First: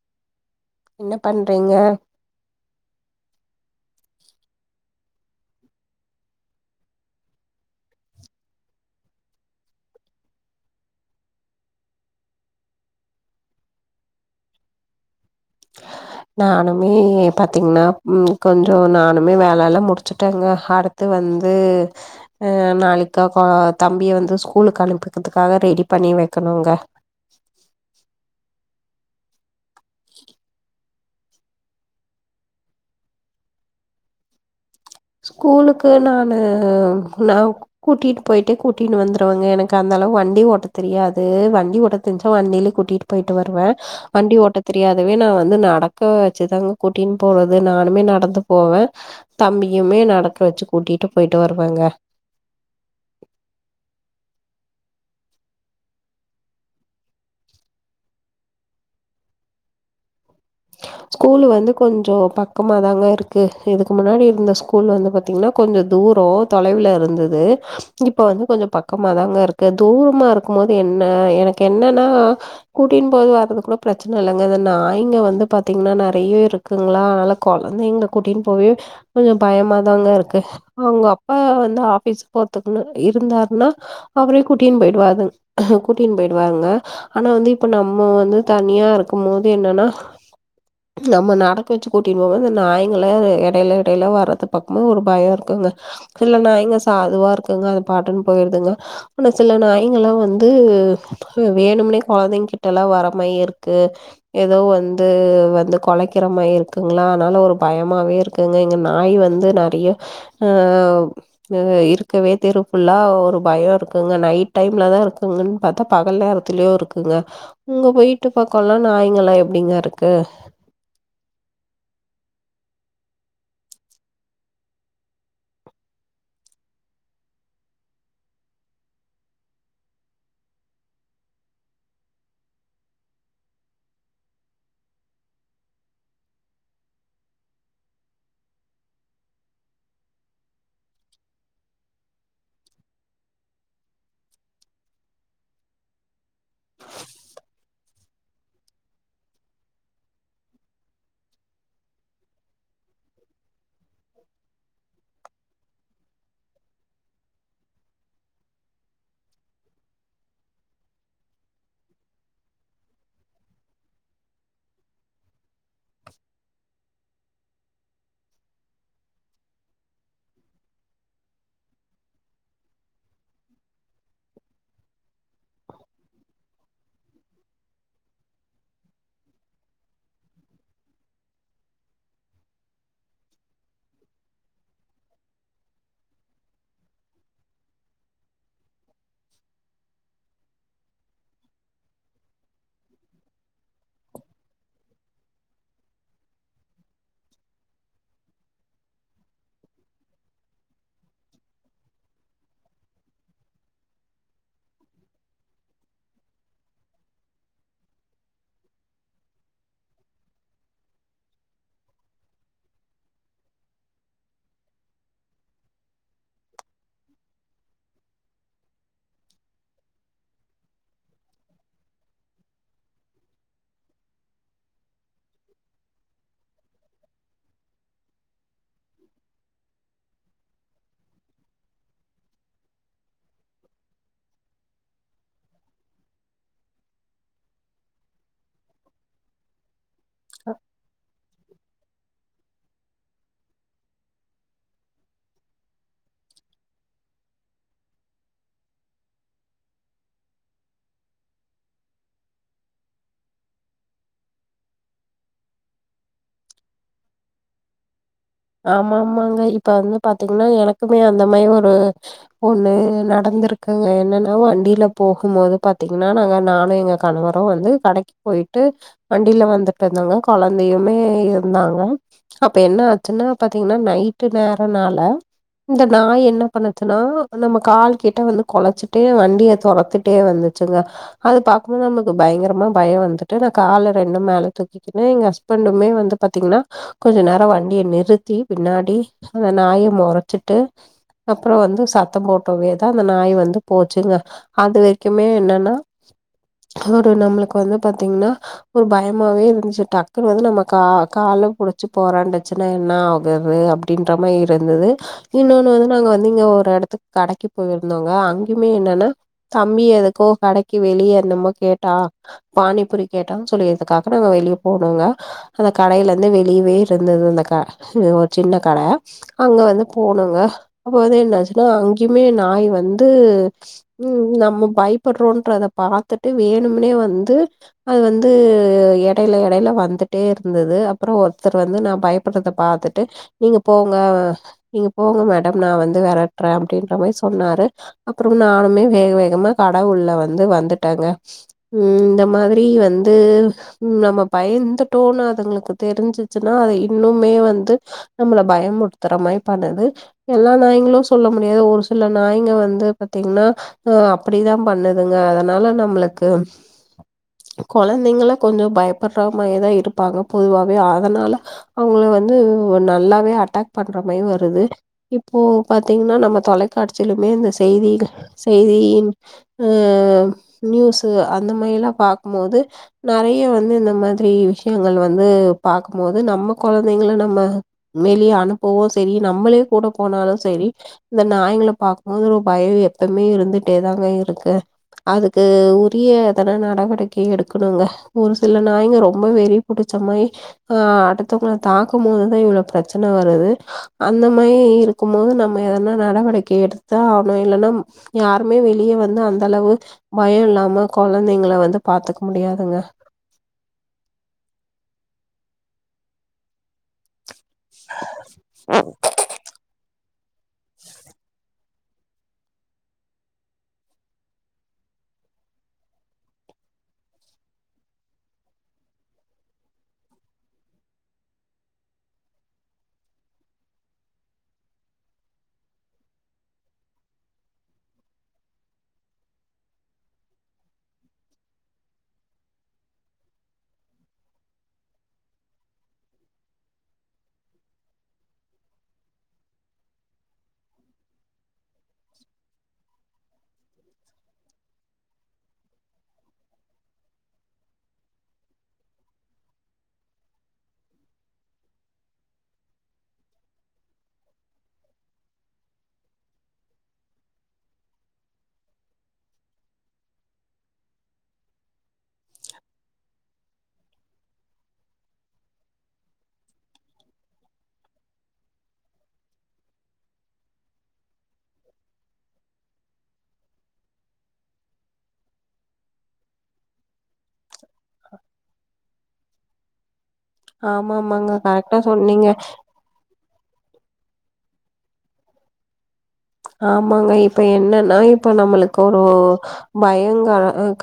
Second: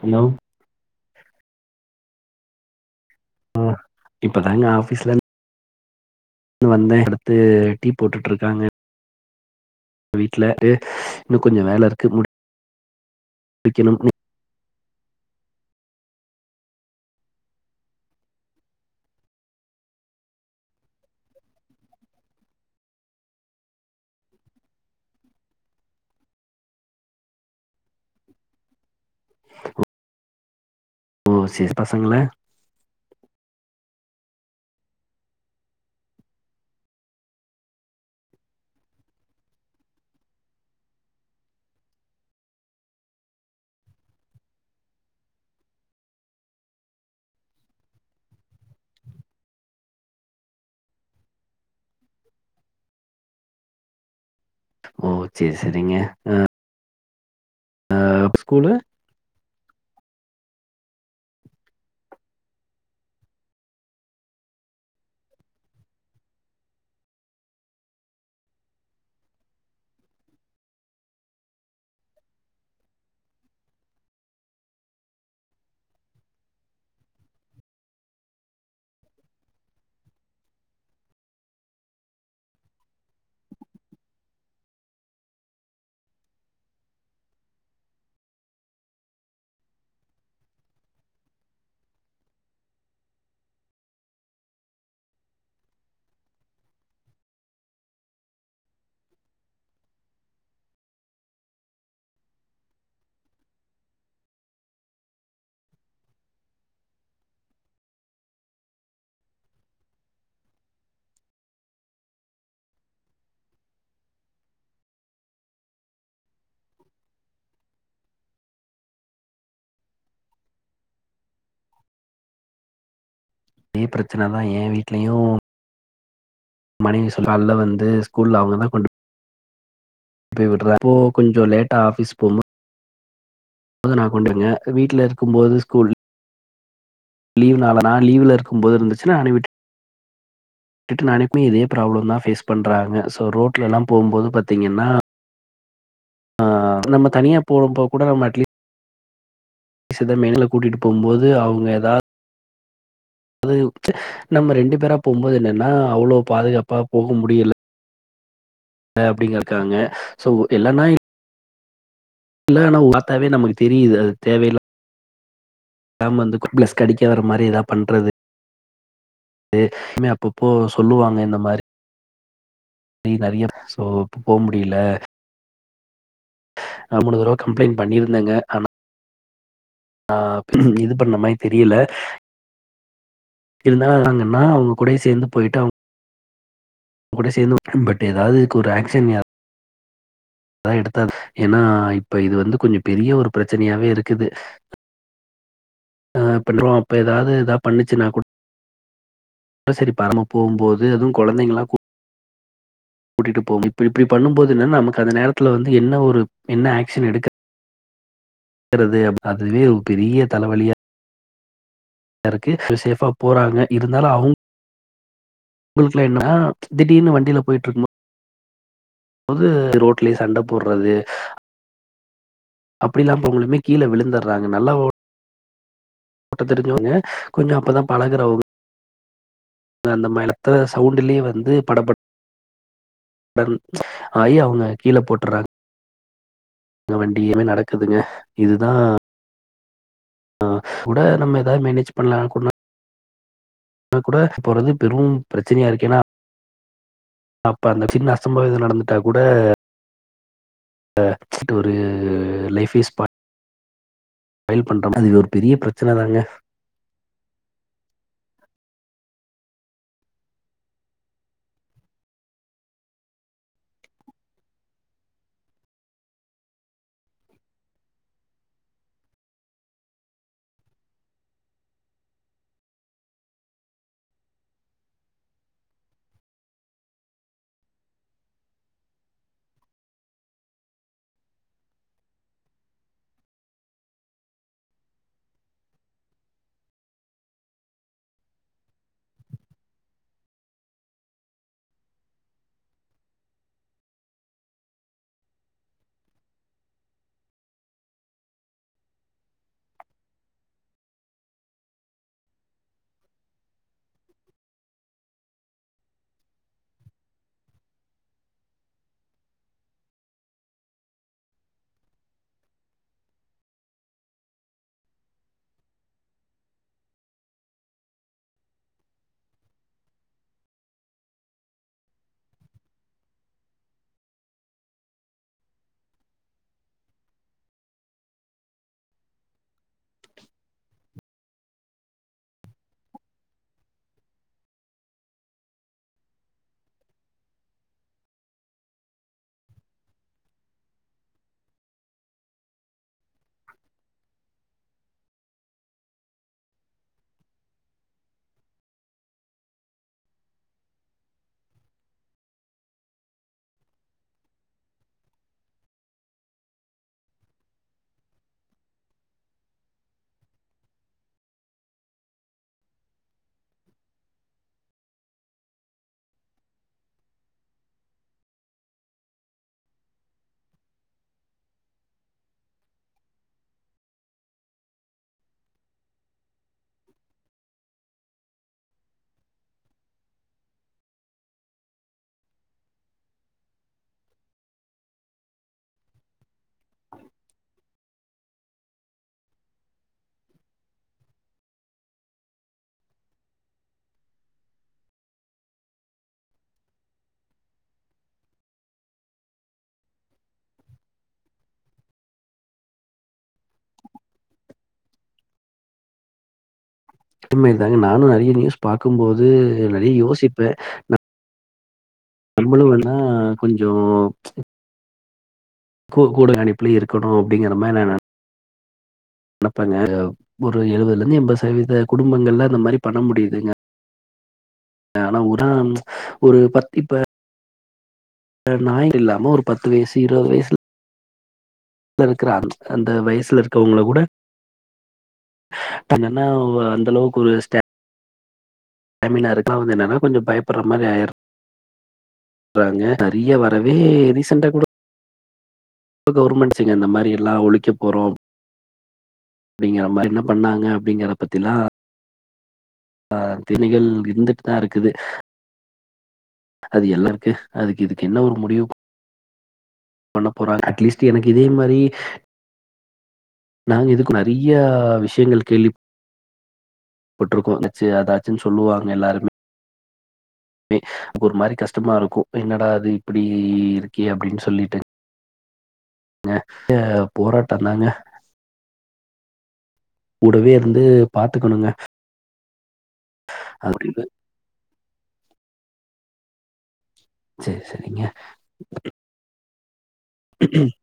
Hello என்ன பண்றீங்க? அ இப்பதாங்க ஆஃபீஸ்லர்ந் து வந்தே அடுத்து டீ போட்டுட்ருக்காங்க வீட்லட்டு இன்னு கொஞ்ச வேல இருக்கு முடிக்கனும் இனி நானுமே பாத்தீங்னா கொஞ்சோ நானுமே வேலல்லா முடிச்சுட்டேங்க அடுத்து வந்து ஆ நாளைக்கு தம்பிய வந்து ஸ்கூலுக்கு அனுப்பத்துக்காக ரெடி பண்ணி வெக்கணுங்க ஓ செரி பசங்கள ஸ்கூலுக்கு நானு நா கூட்டிட்டு போய்டு கூட்டினு வந்துருவங்க எனக்கு அந்த லா வண்டி ஓட்ட தெரியாது வண்டி ஓட்ட தெரிஞ்சா வண்டிய்லே கூட்டிட்டு போய்டு வருவே வண்டி ஓட்ட தெரியாது இதவே நா வந்து நடக்க வச்சுதாங்க குட்டின் போறது நானுமே நடந்து போவே தம்பி யுமே நடக்க வெச்சு கூட்டிட்டு போய்ட்டு வருவங்க ஓ சேர் சேரிங்க ஆ ஆ அப்ப ஸ்கூலு ஸ்கூல் வந்து கொஞ்சோ பக்கமாதாங்க இருக்கு இதுக்கு முன்னாடி இருந்த ஸ்கூல் வந்து பாத்தீங்கன்னா கொஞ்சோ தூ தூரோ தொலைவுல இருந்தது இப்ப வந்து கொஞ்சோ பக்கமாதாங்க இருக்கு தூரமா இருக்குமோது என்ன ஆ எனக்கென்னன்னா கூட்டின் போய் வர்றது கூட ப்ரச்சன இல்லங்க இந்த நாய்ங்க வந்து பாத்தீங்கனா நறைய இருக்குங்ளா அனால கொழந்தைங்ள கூட்டின் போவே கொஞ்சோ பயமாதாங்க இருக்கு அவுங்க அப்பா வந்து ஆஃபீஸ் போரத்துக்குனா இருந்தார்னா அவரே குட்டின் போய்டுவாரு கூட்டின் போய்டுவாங்க ஆனா வந்து இப்ப நம்ம வந்து தனியா இருக்குமோது என்னன்னா நம்ம நடக்க வெச்சு கூட்டின் போவ இந்த நாய்ங்களா எடைல எடைல வரத பாக்குமோ ஒரு பயோ இருக்குங்க சில நாய்ங்க சாதுவா இருக்குங்க அது பாட்டுன் போய்ருதுங்க ஆனா சில நாய்ங்களா வந்து வேணும்னே கொழந்தைங் கிட்டலா வர மாரி இருக்கு எதோ வந் து வந்து கொலைக்கிறமாரி இருக்குங்ளா அன்னால ஒரு பயமாவே இருக்குங்க இங்க நாய் வந்து நறைய ஆ இருக்கவே தெரு ஃபுல்லா ஒரு பயோ இருக்குங்க நைட் டைம்லதா தா இருக்குங்கன் பாத்தா பகல் நேரத்துலயு இருக்குங்க உங்க வீட்டு பக்கோல்லா நாய்ங்களா எப்டிங்க இருக் கு தே ப்ரச்சனதா எ வீட்லயு மனைவி சோ கால்ல வந்து ஸ்கூல்ல அவுங்கதா கொண்டு போய் விட்றப்போ கொஞ்சோ லேட்டா ஆஃபீஸ் போமொ போது நா கொண்டுவங்க வீட்ல இருக்கு போது ஸ்கூல் லீவ்னாளனா லீவ்ல இருக்கும் போது இருந்துச்சுனா நானே விட் டுட்டு நானே போய் இதே ப்ராப்ளம்தா ஃபேஸ் பண்றாங்க சோ ரோட்லலா போம்போது பாத்தீங்கன்னா ஆ நம்ம தனியா போம்போ கூட நம்ம அட்லீஸ்ட் த மேல கூட்டிட்டு போம்போது அவுங்க எதா அது நம்ம ரெண்டு பேரா போம்போது என்னன்னா அவ்ளோ பாதுகாப்பா போக முடியல அ அப்டிங் இருக்காங்க சோ இல்லன்னா இப் ல்லன பாத்தாவே நமக்கு தெரிது அது தேவயில்ல நம்ம அந்த கூப்லஸ் கடிக்க வர மாரி எதா பண்றது எ அப்பப்போ சொல்லுவாங்க இந்த மாரி ரி நறிய சோ போ முடியல நா மூணுதடவ கம்ப்ளைண்ட் பண்ணிருந்தங்க ஆனா ஆ இது பண்ண மாரி தெரியல இருந்தாங்கன்னா அவுங்க கூடயே சேந்து போய்டு அவு கூட சேந்து பட் எதாது இதுக் ஒரு ஆக்க்ஷன் அதா எடுத்தாது எனா இப்ப இது வந்து கொஞ்சோ பெரிய ஒரு ப்ரச்சனயாவே இருக்குது ஆ பண்றோ அப்ப ஏதாது ஏதா பண்ணுச்சுனா கூட் அப்ப சேரி பரம்ப போம்போது அதுவு கொழந்தைங்களா கூட்டிட்டு போம்போ இப்டி இப்டி பண்ணும்போது என்னன்னா நமக் அந்த நேரத்துல வந்து என்ன ஒரு என்ன ஆக்க்ஷன் எடுக்க கறது அப் அதுவே ஒரு பெரிய தலவலியா தாருக்கு சேஃபா போறாங்க இருந்தாலு அவுங் [unintelligible] குள்ள என்னனா திடீனு வண்டியில போயிட்டுருக்கும்போ வந்து ரோட்லியே சண்ட போட்றது அப்படிலாம் போம்பொழுமே கீழ விழுந்துற்றாங்க நல்லா ஓ ஓட்ட தெரிஞ்சவங்க கொஞ்ச அப்பதா பழகுறவங் இந்த மத்த சவுண்டுலியே வந்து படப்ப டன் ஆயி அவுங்க கீழ போட்டுறாங் இந்த வண்டி‌ எல்லாமே நடக்குதுங்க இதுதா ஆ கூட நம்ம எதா மேனேஜ் பண்லா கூ கூட போறது பெரும் ப்ரெச்சனயா இருக்கு ஏன்னா அப்ப அந்த சின்ன அசம்பாவிதம் நடந்துட்டா கூட த இது ஒரு லைஃப்பே ஸ்பா யில் பண்ற மாரி அது ஒரு பெரிய ப்ரெச்சன தாங்க ஆமா ஆமாங்க இப்ப வந்து பாத்தீங்ன்னா எனக்குமே அந்த மாரி ஒரு ஒண்ணு நடந் ந்துருக்குங்க என்னன்னா வண்டில போகும்மோது பாத்தீங்கன்னா நாங்க நானு எங்க கணவரு வந்து கடைக் போய் போய்ட்டு வண்டில வந்துட்டுருந்தங்க கொழந்தையுமே இருந்தாங்க அப்ப என்ன ஆ ச்சின்னா பாத்தீங்கன்னா நைட்டு நேரனால இந்த நாய் என்ன பண்ணச்சுனா நம்ம கால் கிட்ட வந்து கொலச்சுட்டே வண்டிய தொரத்திட்டே வந்து வெச்சுங்க அது பாக்கும் போது நமக்கு பயங்கரமா பயோ வந்துட்டு நா கால ரெண்டு மேல தூக்கிகினு எங் ஹஸ் பண்டுமே வந்து பாத்தீங்ன்னா கொஞ்ச நேரோ வண் டிய நிறுத்தி பின்னாடி அந்த நாய மொறச்சிட்டு அப்புறோ வந்து சத்தம் போட்டவே தா அந்த நாய் வந்து போச்சுங்க அது வெரிக்குமே என்னன்னா ஒரு நம்ளுக்கு வந்து பாத்தீங்ன்னா ஒர் பயமாவே இருந்ச்சு டக்குனு வந்து நம்ம கா கா கால் புடிச்சு பொறாண்டு ப்ரெச்சனா என்ன ஆகுது அப்டின்ற மாரி இருந்தது இன்னொன்னு வந் நாங்க வந்து இங்க ஒர் எடத்துக் கடைக்கி போயிருந்தோங்க அங்கயுமே என்னன்னா தம்பி எதுக்கோ கடைக்கி வெளியே என்னமோ கேட்டா பானிபுரி கேட்டான் சொல்லிய இதுக்காக நாங்க வெளியே போனுங்க அந்த கடையிலெந்து வெளகவே இருந்தது அந்த க ஒர் சின்ன கட அங்க வந்து போனுங்க அப்ப வந்து என்னச்சுன்னா அங்க்யுமே நா நாய் வந்து ம் நம்ம பயப்படுறோன்றத பாத்துட்டு வேணும்முனே வந்து அது வந்து எடையில எடையில வந்துட்டே இருந்தது அப்றோ ஒர்த்தர் வந்து நா பயப் பட்றத பாத்துட்டு நீங்க போங்க அ நீங்க போங்க மேடம் நா வந்து வெரட்றே அப்படின்ற மாரி சொன்னாரு அப்புறம் நானுமே வேக வேகமா கட உள்ள வந்து வந்துட்டேங்க ம் இந்த மாதிரி வந்து நம்ம பயந்துட்டோன்னு அதுங்ளுக்கு தெரிஞ்சிச்சுன்னா அது இன்னுமே வந்து நம்மள பயமுற்த்துற மாரி பண்ணுது எல்லா நாயங்களு சொல்ல முடியாது ஒரு சில நாய்ங்க வந்து பாத்தீங்கின்னா அ அப்படிதா பண்ணுதுங்க அதனால நம்ளுக்கு கொழந்தைங்கள கொஞ்சோ பயப்பட்றமாரிதா இருப்பாங்க பொதுவாவே அதனால அவங்கள வந்து நல்லாவே அட்டாக் பண்ற மாரி வருது இப்போ பாத்தீங்ன்னா நம்ம தொலை காட்சிலுமே இந்த செய்திக செய்தியின் அ ம் நியூஸு அந்த மா ரிலா பாக்கும்மோது நறைய வந்து இந்த மாதிரி விஷ்யங்கள் வந்து பாக்கும்மோது நம்ம கொழந்தைங்கள நம்ம வெளிய அனுப்போவு செரி நம்மளே கூட போனாலு செரி இந்த நாய் ங்கள பாக்கும்போது ரொ பய எப்பவ்மே இருந்துட்டே தாங்க இருக்கு அதுக்கு உரிய எதனா நடவடிக்கை எடுக்கணுங்க ஒரு சில நாய்ங்க ரொம்ப வெறி புடி ச்ச மாரி அ அடுத் தவ்ங்ள தாக்கும் போதுதா இவளோ ப்ரெச்சன வருது அந்த மாயி இருக்கும்மோத் நம்ம எதனா நட வடிக்கை எடுத்தா ஆவ்னு இல்லன்னம் யாருமே வெளிய வந்து அந்தளவு பயோ இல்லாம கொழந் திங்கள வந்து பாத்துக் முடியாதுங்க இதுமேரி எதாச்சு நானு நெறிய நியூஸ் பாக்கும்போது நறி யோசிப்பே நம்பளு வேண்ணா கொஞ்சோ கு கூட கணிப்புலே இருக்கணு அப்படிங்கற மாரி நா நெ னப்பங்க ஒரு எழுவத்லந்து எம்பது சதவீத குடும்பங்கள்ல இந்த மாரி பண்ண முடிதுங்க ஆனா உதா ஒரு பத்திப்ப நாய்ங்க இல்லாம ஒரு பத்து வயசு இருபது வயசு இப்ப இருக்கிற அந்த வயசுல இருக்கவங்கள கூட இப்ப என்னன்னா அந்தளவுக்கு ஒரு ஸ்ட டாமினா ரெண்டாவது என்னன்னா கொஞ்ச பயப்பட்ற மாரி ஆயிரு றாங்க நறிய வரவே ரீசண்ட்டா கூட இப்ப கவுர்மெண்ட் செஞ்ச இந்த மாரி எல்லா ஒழிக்க போறோம் அப்படிங்கற மாரி என்ன பண்ணாங்க அப்படிங்கற பத்தில்லா அ திணிகள் இருந்துட்டு தா இருக்குது அது எல்லாருக்கு அதுக்கு இதுக்கு என்ன ஒரு முடிவு பண்ண போறாங்க அட்லீஸ்ட் எனக்கு இதே மாரி நாங்க இதுக்கு நறையா விஷயங்கள் கேள்வி பட்ருக்கோ இங்க இதாச்சு அதாச்சுன்னு சொல்லுவாங்க எல்லாருமே ரி ஒரு மாரி கஷ்டமாருக்கு என்னடா அது இப்படி இருக்கே அப்படின்னு சொல்லிட்டு ங்க நெறைய போராட்டம் தாங்க கூடவே இருந்து ஆமாம் ஆமாங்க பாத்துக்கணுங்க கரெக்டாக சொன்னீங்க அப்படிதா ஆமாங்க இப்ப என்னன்னா இப்ப நம்மளுக்கு ஒரு பயம் க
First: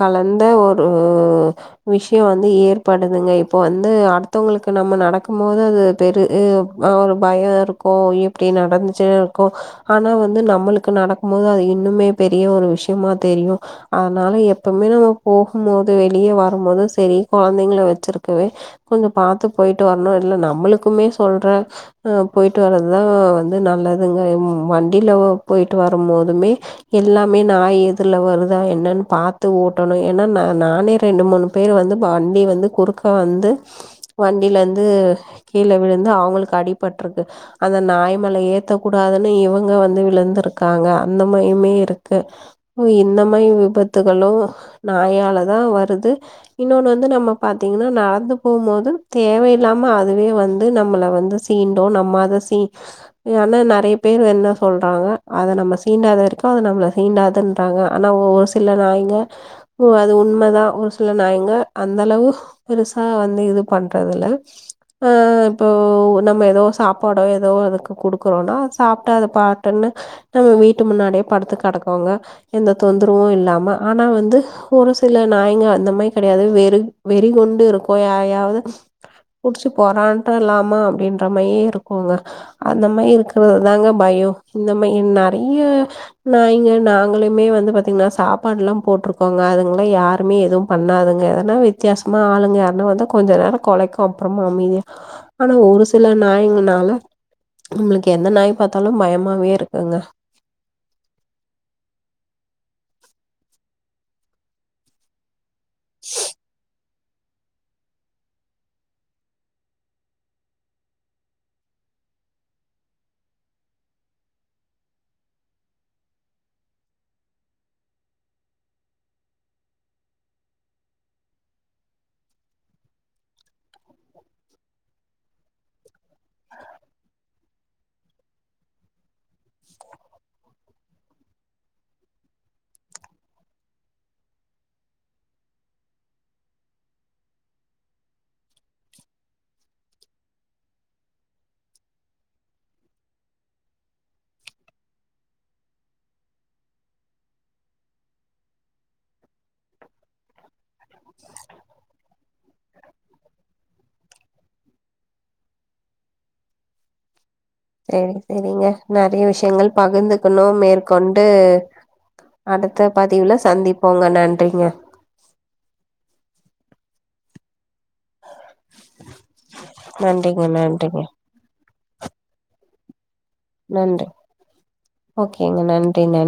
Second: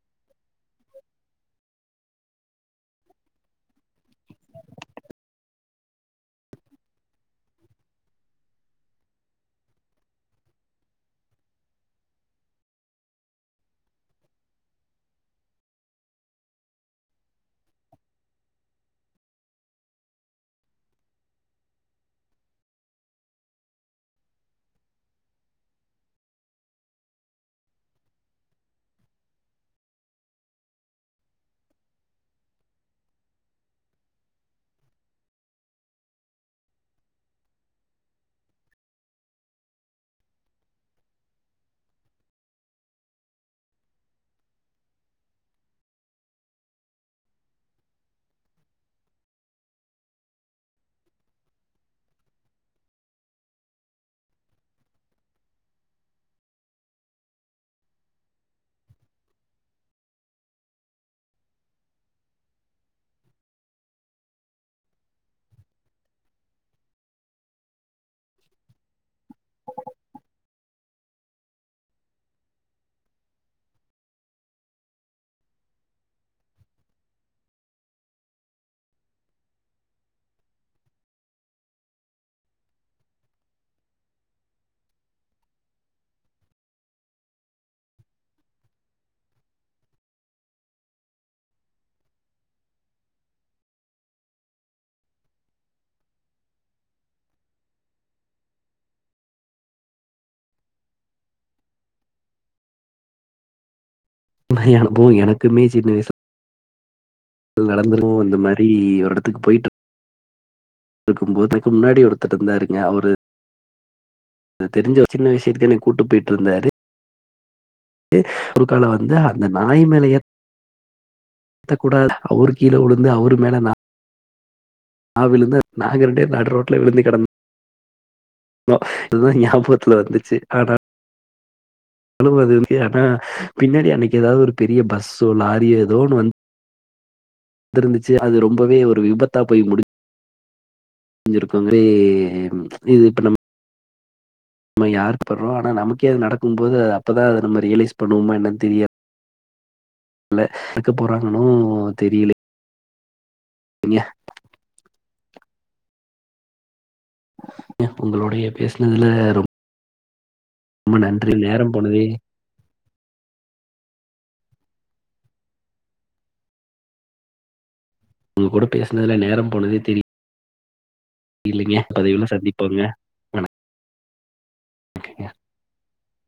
கலந்த ஒ ரு விஷயம் வந்து ஏற்படுதுங்க இப்போ வந்து அடுத்தவங்களுக்கு நம்ம நடக்கும் போது அது தெரு அ ஒரு பயம் இருக்கு எப்படி நடந்துச்சு இருக்கு ஆனா வந்து நம்மளுக்கு நடக்கும் போது அது இன்னுமே பெரிய ஒரு விஷயமா தெரியு அதனால எப்பவுமே நம்ம போகும் போது வெளியே வரும் போது சரி கொழந்தைங்கள வச்சிருக்கவே கொஞ்சம் பாத்து போயிட்டு வரணும் இல் நம்மளுக்குமே சொல்ற அ போயிட்டு வறதுதா வந்து நல்லதுங்க வண் டில போயிட்டு வரம்போதுமே எல்லாமே நாய் எதுர்ல வருதா என்னன்னு பாத்து ஓட்டனு ஏன்னா நா நானே ரெண்டு மூணு பேர் வந்து வண்டி வந்து குறுக்க வந்து வண்டில இருந்து து கீழ விழுந்து அவங்களுக்கு அடிபட்டுருக்கு அந்த நாய்மேல ஏத்தக்கூடாதுன்னு இவங் ங்க வந்து விழுந்துருக்காங்க அந்த மாரிமே இருக்கு ஓ இந்த மாதிரி விபத்துகளும் நாயாலதா வருது இன்னொன்னு வந்து நம்ம பாத்தீங்கன்னா நடந்து போம்போது தேவையில்லா ல்லாம அதுவே வந்து நம்மள வந்து சீண்டு நம்ம அத சீ ஆன்னா நெறைய பேர் என்ன சொல்றாங்க அத நம்ம சீண்டாத வரைக்கு அது நம்மள சீண்டாதுன்றாங்க ஆனா ஒரு சில நாய்ங்க ஓ அது உண்மதா ஒரு சில நாய்ங்க அந்த அளவு பெருசா வந்து இது பண்றதுல அ இப்போ நம்ம ஏதோ சாப்பாடோ ஏதோ அதுக்கு குடுக்குறோனா சாப்ட்டா அது பா டுன்னு நம்ம வீட்டு முன்னாடியே படுத்து கெடக்குங்க எந்த தொந்தரவு இல்லாம ஆனா வந்து ஒரு சில நாய்ங்க அந்த மாரி கெடையாது வெறி வெறிகொண்டு இருக்கு யரையாவது புடிச்சு பொரான்ட்டலாமா அப்படின்ற மாரியே இருக்குங்க அந்த மாரி இருக்கிறது தாங்க பயோ இந்த மாரி நெறைய நாய்ங்க நாங்களுமே வந்து பாத்தீங்ன்னா சாப்பாடு எல்லா போட்டிருக்கோங்க அதுங்கள யாருமே எதுவு பண்ணாதுங்க ஆனா வித்தியாசமா ஆளுங்க யாருன்னா வந்தா கொஞ்ச நேரம் கொலைக்கு அப்பறமா அமைதியா ஆனா ஒரு சில நாய்ங்கனால நம்மளுக்கு எந்த நாய் பார்த்தாலு பயம் மாவே இருக்குங்க பய அனுபவோ எனக்குமே சின்ன வயசி நடந்துருமோ அந்த மாரி ஒரு எடத்துக்கு போயிட் இருக்கும்போது இதுக்கு முன்னாடி ஒருத்தர் இருந்தாருங்க அவரு அது தெரிஞ்ச ஒரு சின்ன விஷயத்துக்கு என்ன கூட்டு போய்ட்டுருந்தாரு ரு குருக்கால வந்து அந்த நாய்மேல ஏத் த்த கூடா அவரு கீழ விழுந்து அவரு மேல நா நா விழுந்து நாங்க ரெண்டு பேரு நடுரோட்ல விழுந்து கெடந் தோ இதுதா ஞாபகத்துல வந்துச்சு ஆனா லும் அது ஆனா பின்னாடி அன்னைக்கு எதாவது ஒரு பெரிய பஸ்ஸோ லாரியோ ஏதோன்னு வந் து இருந்துச்சு அது ரொம்பவே ஒரு விபத்தா போய் முடிஞ் செஞ்சிருக்க மாரி இது இப்ப நம்ம நம்ம யாருக்கு பண்றோ ஆனா நமக்கே அது நடக்கும் போது அப்பதா அத நம்ம ரியலைஸ் பண்ணுவோமா என்னனு தெரியாது ல்ல எறக்க போறாங்கன்னு தெரியலே [unintelligible] செரி உங்களுடைய செரிங்க பேசினதுல நெறைய விஷயங்கள் பகிர்ந்து இருக்கனு ரொம்ப மேற்கொண்டு நன்றி நேரம் போனதே அடுத்த பதிவுல சந்திப்போங்க நன் றிங்க உங்க கூட பேசுனதுல நேரோ போனதே தெரி நன்றிங்க நன்றிங்க ங்க பதவுல சந்திப்போங்க வணக்கங்க நன்றி ஓகேங்க நன்றி நன்